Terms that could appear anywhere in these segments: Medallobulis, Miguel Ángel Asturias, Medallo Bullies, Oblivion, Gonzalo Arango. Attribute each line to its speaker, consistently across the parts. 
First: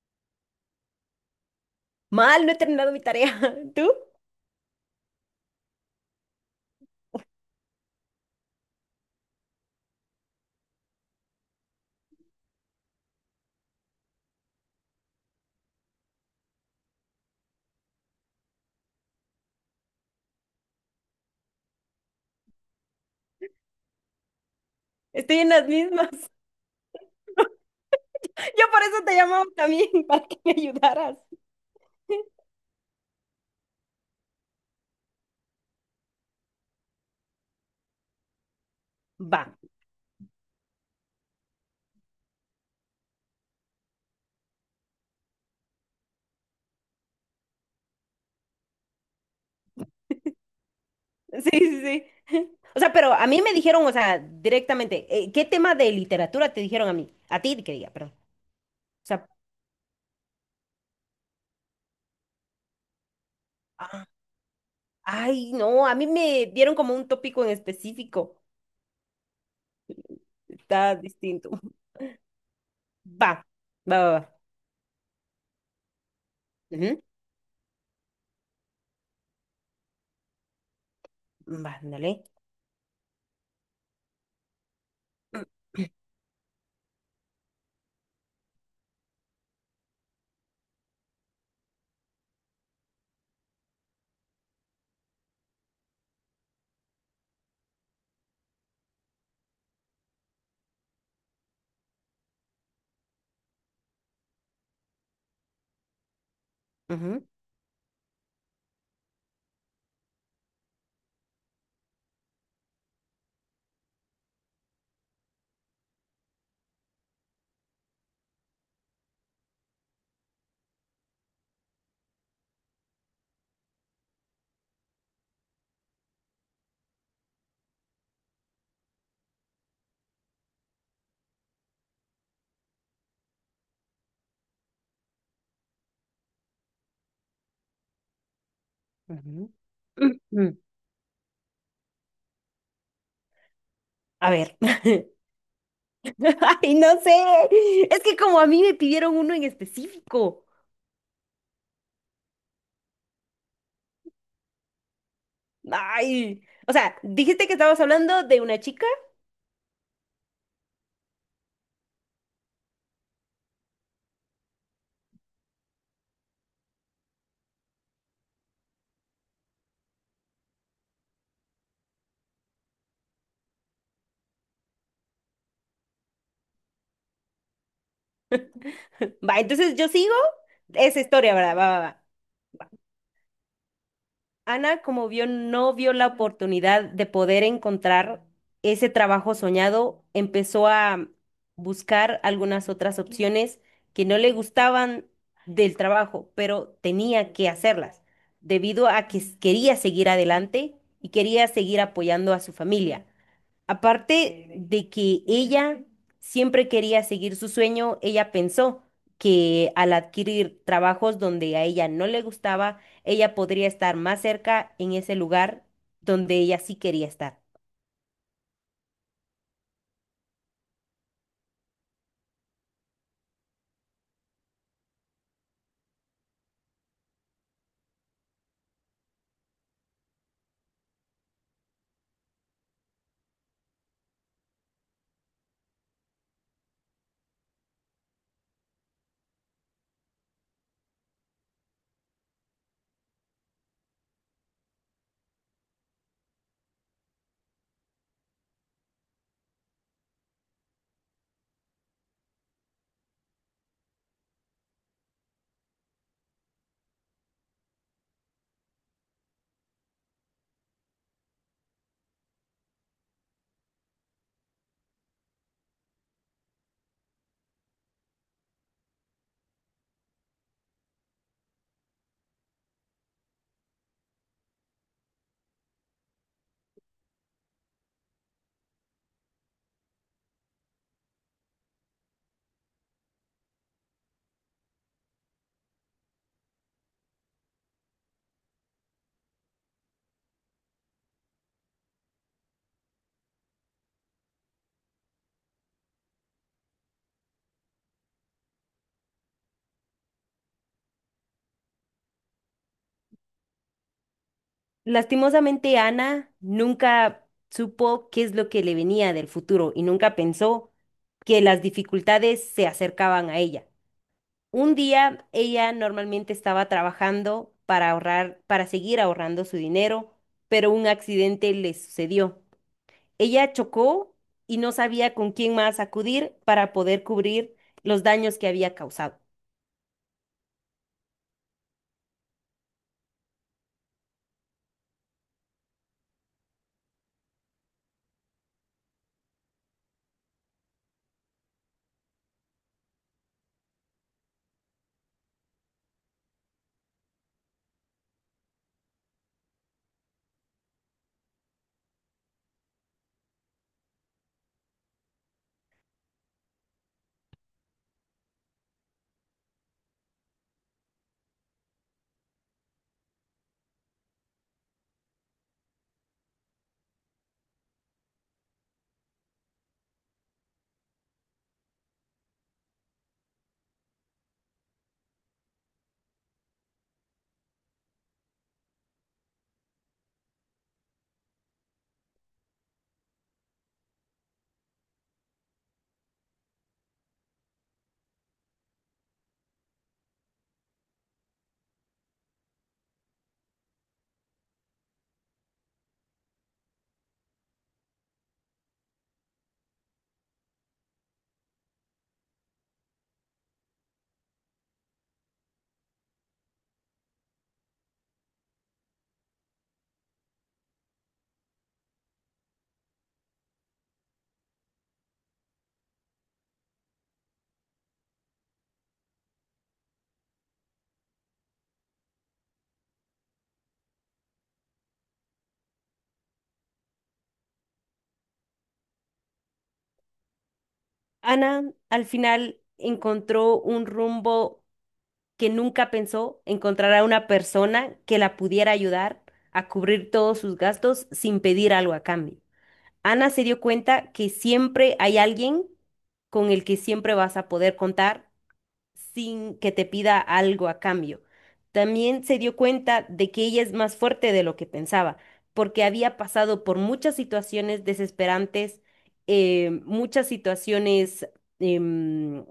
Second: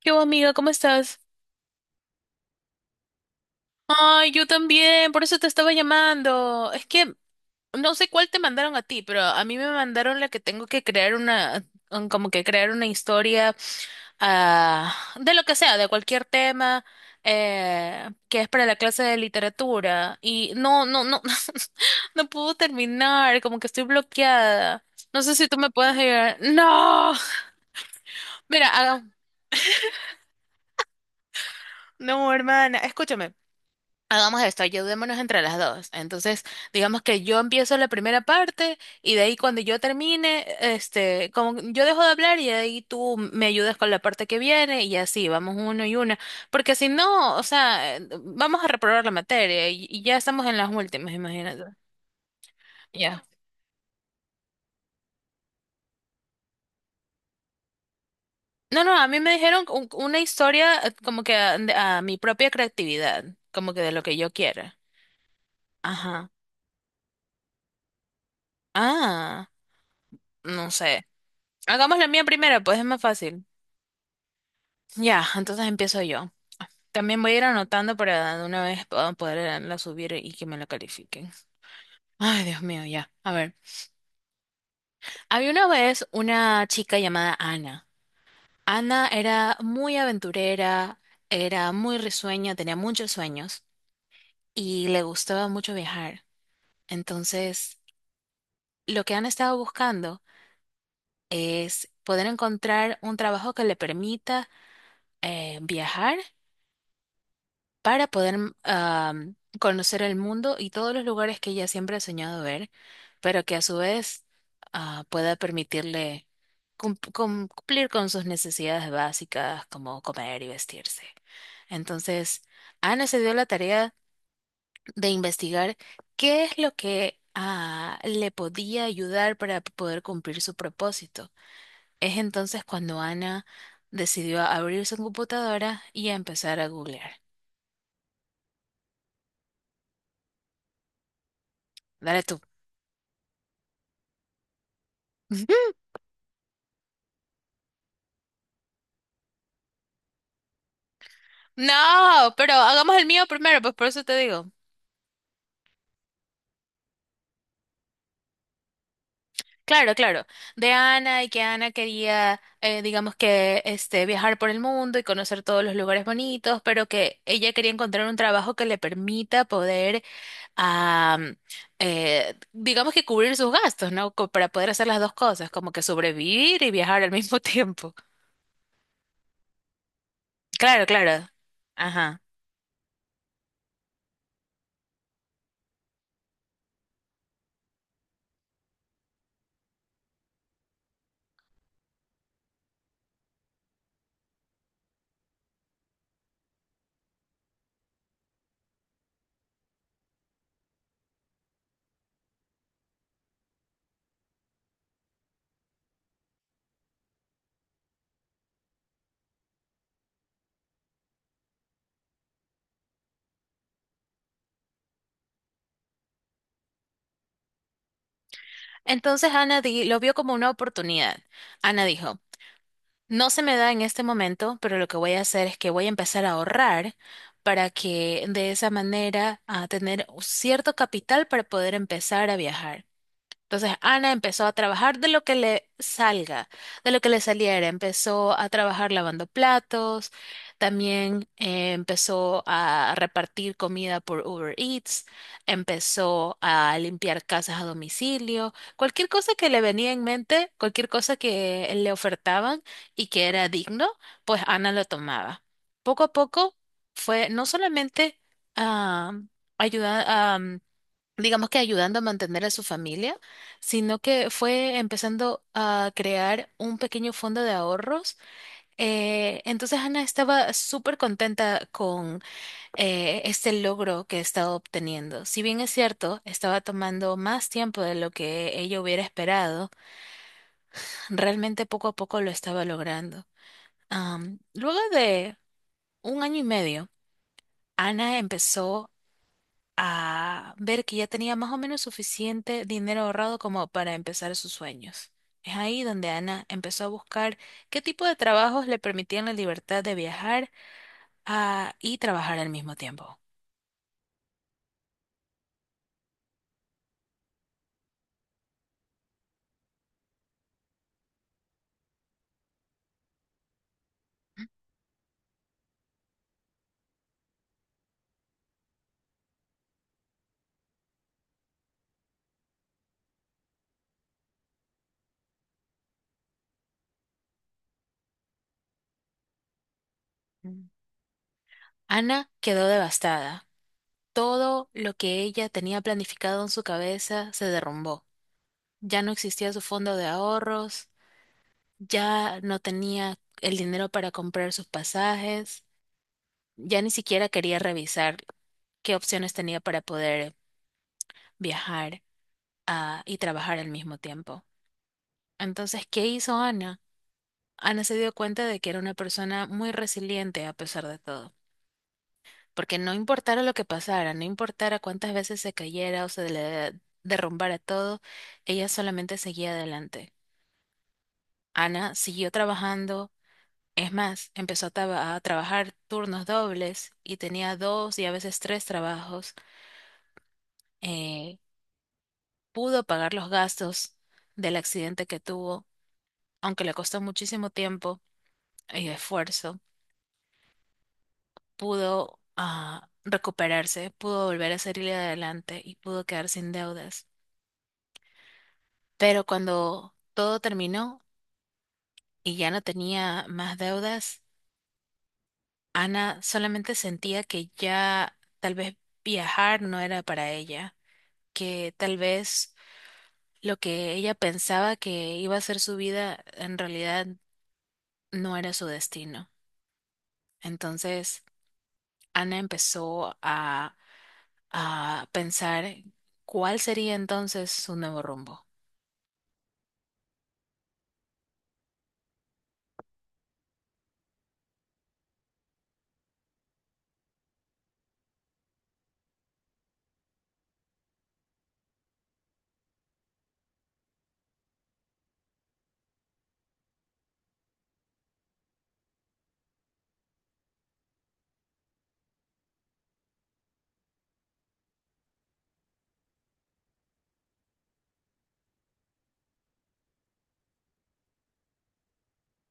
Speaker 1: ¿Qué hubo, amiga? ¿Cómo estás?
Speaker 2: Mal, no he terminado mi tarea. ¿Tú?
Speaker 1: Ay, yo también, por eso te estaba llamando. Es que no sé cuál te mandaron a ti, pero a mí me mandaron la que tengo que crear una, como que crear una historia ah, de lo que sea, de cualquier tema, que es para la clase de literatura. Y no, no puedo terminar, como que estoy bloqueada. No sé
Speaker 2: Estoy
Speaker 1: si
Speaker 2: en
Speaker 1: tú
Speaker 2: las
Speaker 1: me puedes
Speaker 2: mismas.
Speaker 1: ayudar. No,
Speaker 2: Yo
Speaker 1: mira,
Speaker 2: por eso te llamaba también, para que me ayudaras.
Speaker 1: no, hermana, escúchame. Hagamos esto, ayudémonos entre las dos. Entonces, digamos que yo empiezo la primera parte y de ahí
Speaker 2: Va.
Speaker 1: cuando yo termine, este, como yo dejo de hablar y de ahí tú me ayudas con la parte que viene y así, vamos uno y una. Porque si no, o sea, vamos a reprobar la materia y ya estamos en las últimas,
Speaker 2: Sí,
Speaker 1: imagínate.
Speaker 2: sí, sí. O sea, pero
Speaker 1: Ya.
Speaker 2: a mí me dijeron, o sea, directamente, ¿qué tema de literatura te dijeron a mí? A ti, que diga, perdón.
Speaker 1: No, a
Speaker 2: O
Speaker 1: mí
Speaker 2: sea,
Speaker 1: me dijeron una historia como que a mi propia creatividad, como que de lo
Speaker 2: ah,
Speaker 1: que yo quiera.
Speaker 2: ay, no, a mí
Speaker 1: Ajá.
Speaker 2: me dieron como un tópico en específico.
Speaker 1: Ah, no
Speaker 2: Está
Speaker 1: sé.
Speaker 2: distinto.
Speaker 1: Hagamos la mía primero, pues es más
Speaker 2: Va,
Speaker 1: fácil.
Speaker 2: va, va, va.
Speaker 1: Ya, entonces empiezo yo.
Speaker 2: Ujú.
Speaker 1: También voy a ir anotando para de una vez poderla subir y que me la califiquen.
Speaker 2: Va, ándale.
Speaker 1: Ay, Dios mío, ya. A ver, había una vez una chica llamada Ana. Ana era muy aventurera, era muy risueña, tenía muchos sueños y le gustaba mucho viajar. Entonces, lo que Ana estaba buscando es poder encontrar un trabajo que le permita viajar
Speaker 2: Ujú,
Speaker 1: para poder conocer el mundo y todos los lugares que ella siempre ha soñado ver, pero que a su vez pueda permitirle cumplir con sus necesidades básicas como comer y vestirse. Entonces, Ana se dio la tarea de investigar qué es lo que le podía ayudar para poder cumplir su propósito. Es entonces cuando Ana decidió abrir su computadora y a empezar a googlear.
Speaker 2: ujú. Ujú.
Speaker 1: Dale tú.
Speaker 2: A ver. Ay, no sé. Es que como a mí me pidieron uno en específico.
Speaker 1: No, pero hagamos el mío primero, pues por eso te digo.
Speaker 2: Ay. O sea, dijiste que estabas hablando de una chica.
Speaker 1: Claro, claro. De Ana y que Ana quería, digamos que, este, viajar por el mundo y conocer todos los lugares bonitos, pero que ella quería encontrar un trabajo que le permita poder, am, digamos que cubrir sus gastos, ¿no? Para poder hacer las dos cosas, como que sobrevivir y viajar al mismo tiempo.
Speaker 2: Va, entonces yo sigo
Speaker 1: Claro,
Speaker 2: esa
Speaker 1: claro.
Speaker 2: historia, ¿verdad? Va, va, va.
Speaker 1: Ajá.
Speaker 2: Ana, como vio, no vio la oportunidad de poder encontrar ese trabajo soñado, empezó a buscar algunas otras opciones que no le gustaban del trabajo, pero tenía que hacerlas, debido a que quería seguir adelante y quería seguir apoyando a su familia. Aparte de que ella siempre quería seguir su sueño, ella pensó que al adquirir trabajos donde a ella no le gustaba, ella podría estar más cerca en ese lugar donde ella sí quería estar.
Speaker 1: Entonces lo vio como una oportunidad. Ana dijo. No se me da en este momento, pero lo que voy a hacer es que voy a empezar a ahorrar para que de esa manera a tener cierto capital para poder empezar a viajar. Entonces Ana empezó a trabajar de lo que le salga, de lo que le saliera. Empezó a trabajar lavando platos, también empezó a repartir comida por Uber Eats, empezó a limpiar casas a domicilio, cualquier cosa que le venía en mente, cualquier cosa que le ofertaban y que era digno, pues Ana lo tomaba. Poco a poco fue no solamente a digamos que ayudando a mantener a su familia, sino que fue empezando a crear un pequeño fondo de ahorros. Entonces Ana estaba súper contenta con este logro que estaba obteniendo. Si bien es cierto, estaba tomando más tiempo de lo que ella hubiera esperado, realmente poco a poco lo estaba logrando. Luego de un año y medio, Ana empezó a ver que ya tenía más o menos suficiente dinero ahorrado como para empezar sus sueños. Es ahí donde Ana empezó a buscar qué tipo de trabajos le permitían la libertad de viajar y trabajar al mismo tiempo.
Speaker 2: Lastimosamente, Ana nunca supo qué es lo que le venía del futuro y nunca pensó que las dificultades se acercaban a ella. Un día ella normalmente estaba trabajando para ahorrar, para seguir ahorrando su dinero, pero un accidente le sucedió. Ella chocó y no sabía con quién más acudir para poder cubrir los daños que había causado.
Speaker 1: Mm. Ana quedó devastada. Todo lo que ella tenía planificado en su cabeza se derrumbó. Ya no existía su fondo de ahorros, ya no tenía el dinero para comprar sus pasajes, ya ni siquiera quería revisar qué opciones tenía para poder viajar y trabajar al mismo tiempo. Entonces, ¿qué hizo Ana? Ana se dio cuenta de que era una persona muy resiliente a pesar de todo, porque no importara lo que pasara, no importara cuántas veces se cayera o se le derrumbara todo, ella solamente seguía adelante. Ana siguió trabajando, es más, empezó a trabajar turnos dobles y tenía dos y a veces tres trabajos. eh, Pudo pagar los gastos del accidente que tuvo aunque le costó muchísimo tiempo y esfuerzo, pudo recuperarse, pudo volver a salir adelante y pudo quedar sin deudas. Pero cuando todo terminó y ya no tenía más deudas, Ana solamente sentía que ya tal vez viajar no era para ella, que tal vez lo que ella pensaba que iba a ser su vida en realidad no era su destino. Entonces, Ana empezó a pensar cuál sería entonces su nuevo rumbo.
Speaker 2: Ana al final encontró un rumbo que nunca pensó, encontrar a una persona que la pudiera ayudar a cubrir todos sus gastos sin pedir algo a cambio. Ana se dio cuenta que siempre hay alguien con el que siempre vas a poder contar sin que te pida algo a cambio. También se dio cuenta de que ella es más fuerte de lo que pensaba, porque había pasado por muchas situaciones desesperantes, muchas situaciones em,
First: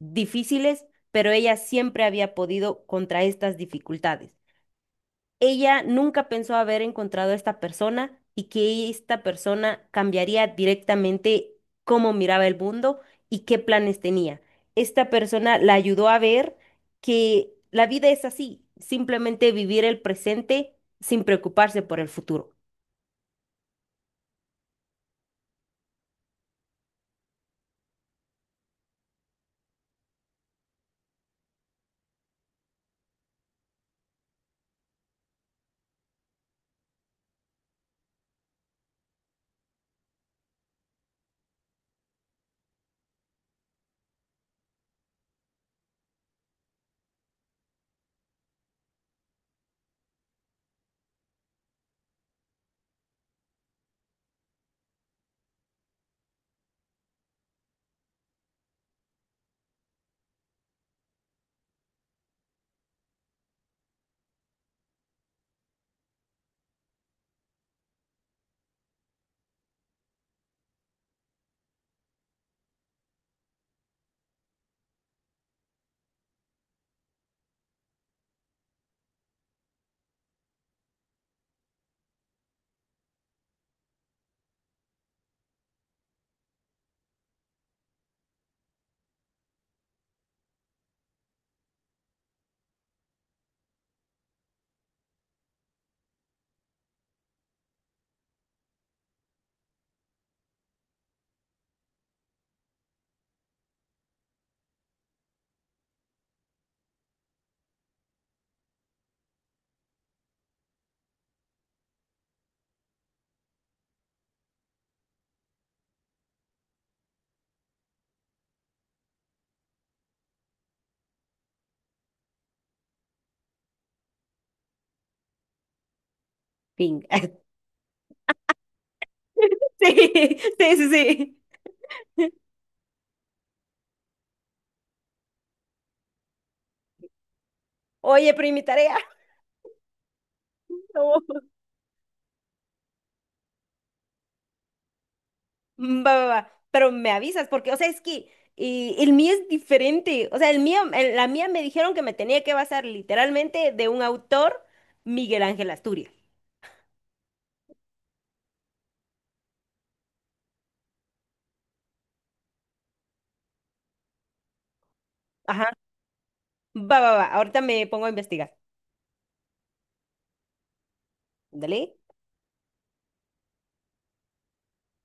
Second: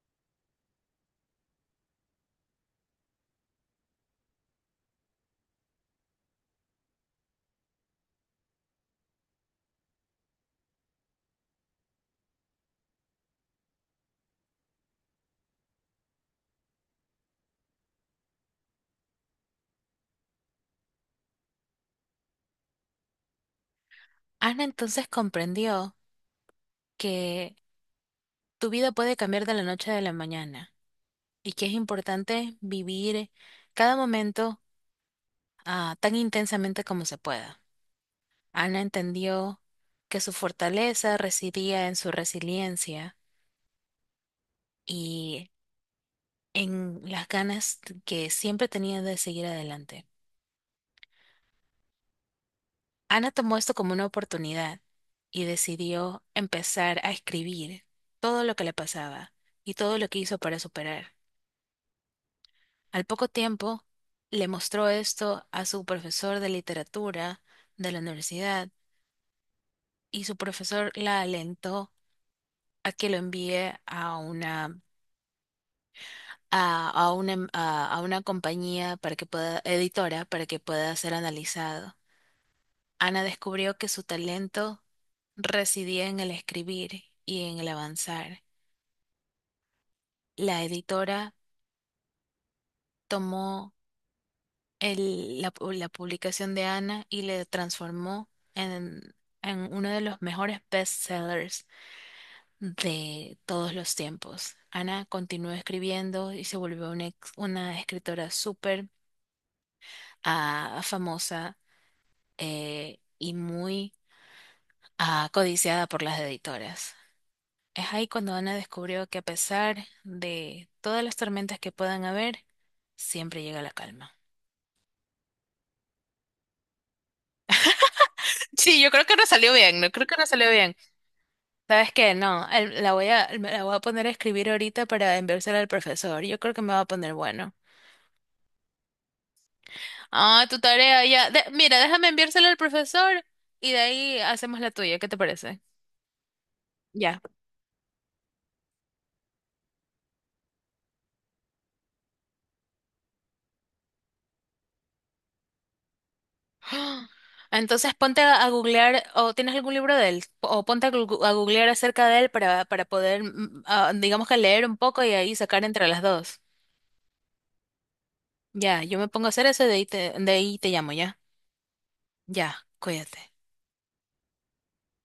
Speaker 2: difíciles, pero ella siempre había podido contra estas dificultades. Ella nunca pensó haber encontrado a esta persona, y que esta persona cambiaría directamente cómo miraba el mundo y qué planes tenía. Esta persona la ayudó a ver que la vida es así, simplemente vivir el presente sin preocuparse por el futuro.
Speaker 1: Ana entonces comprendió que tu vida puede cambiar de la noche a la mañana y que es importante vivir cada momento tan intensamente como se pueda. Ana entendió que su fortaleza residía en su resiliencia y en las ganas que siempre tenía de seguir adelante. Ana tomó esto como una oportunidad y decidió empezar a escribir todo lo que le pasaba y todo lo que hizo para superar. Al poco tiempo, le mostró esto a su profesor de literatura de la universidad y su profesor la alentó a que lo envíe a una, a una compañía para que pueda, editora para que pueda ser analizado. Ana descubrió que su talento residía en el escribir y en el avanzar. La editora tomó la publicación de Ana y le transformó en, en uno de los mejores bestsellers de todos los tiempos. Ana continuó escribiendo y se volvió una escritora súper famosa y muy codiciada por las editoras. Es ahí cuando Ana descubrió que a pesar de todas las tormentas que puedan haber, siempre llega la calma.
Speaker 2: Fin.
Speaker 1: Sí, yo creo que no salió bien, no creo
Speaker 2: Sí,
Speaker 1: que no salió
Speaker 2: sí,
Speaker 1: bien.
Speaker 2: sí, sí.
Speaker 1: ¿Sabes qué? No, la voy a, me la voy a poner a escribir ahorita para enviársela al profesor. Yo creo que me va a poner bueno.
Speaker 2: Oye, pero ¿y mi tarea?
Speaker 1: Ah, tu tarea
Speaker 2: No.
Speaker 1: ya. Mira, déjame enviársela al profesor y de ahí hacemos la tuya. ¿Qué te parece?
Speaker 2: Mm, va, va, va. Pero me
Speaker 1: Ya.
Speaker 2: avisas, porque, o sea, es que el mío es diferente. O sea, el mío, la mía, me dijeron que me tenía que basar literalmente de un autor, Miguel Ángel Asturias.
Speaker 1: Entonces ponte a googlear o tienes algún libro de él o ponte a googlear acerca de él para poder, digamos que leer un poco y ahí sacar
Speaker 2: Ajá.
Speaker 1: entre las dos.
Speaker 2: Va, va, va. Ahorita me pongo a investigar.
Speaker 1: Ya, yo me pongo a hacer eso y de ahí de ahí te llamo, ¿ya?
Speaker 2: Dale.
Speaker 1: Ya, cuídate.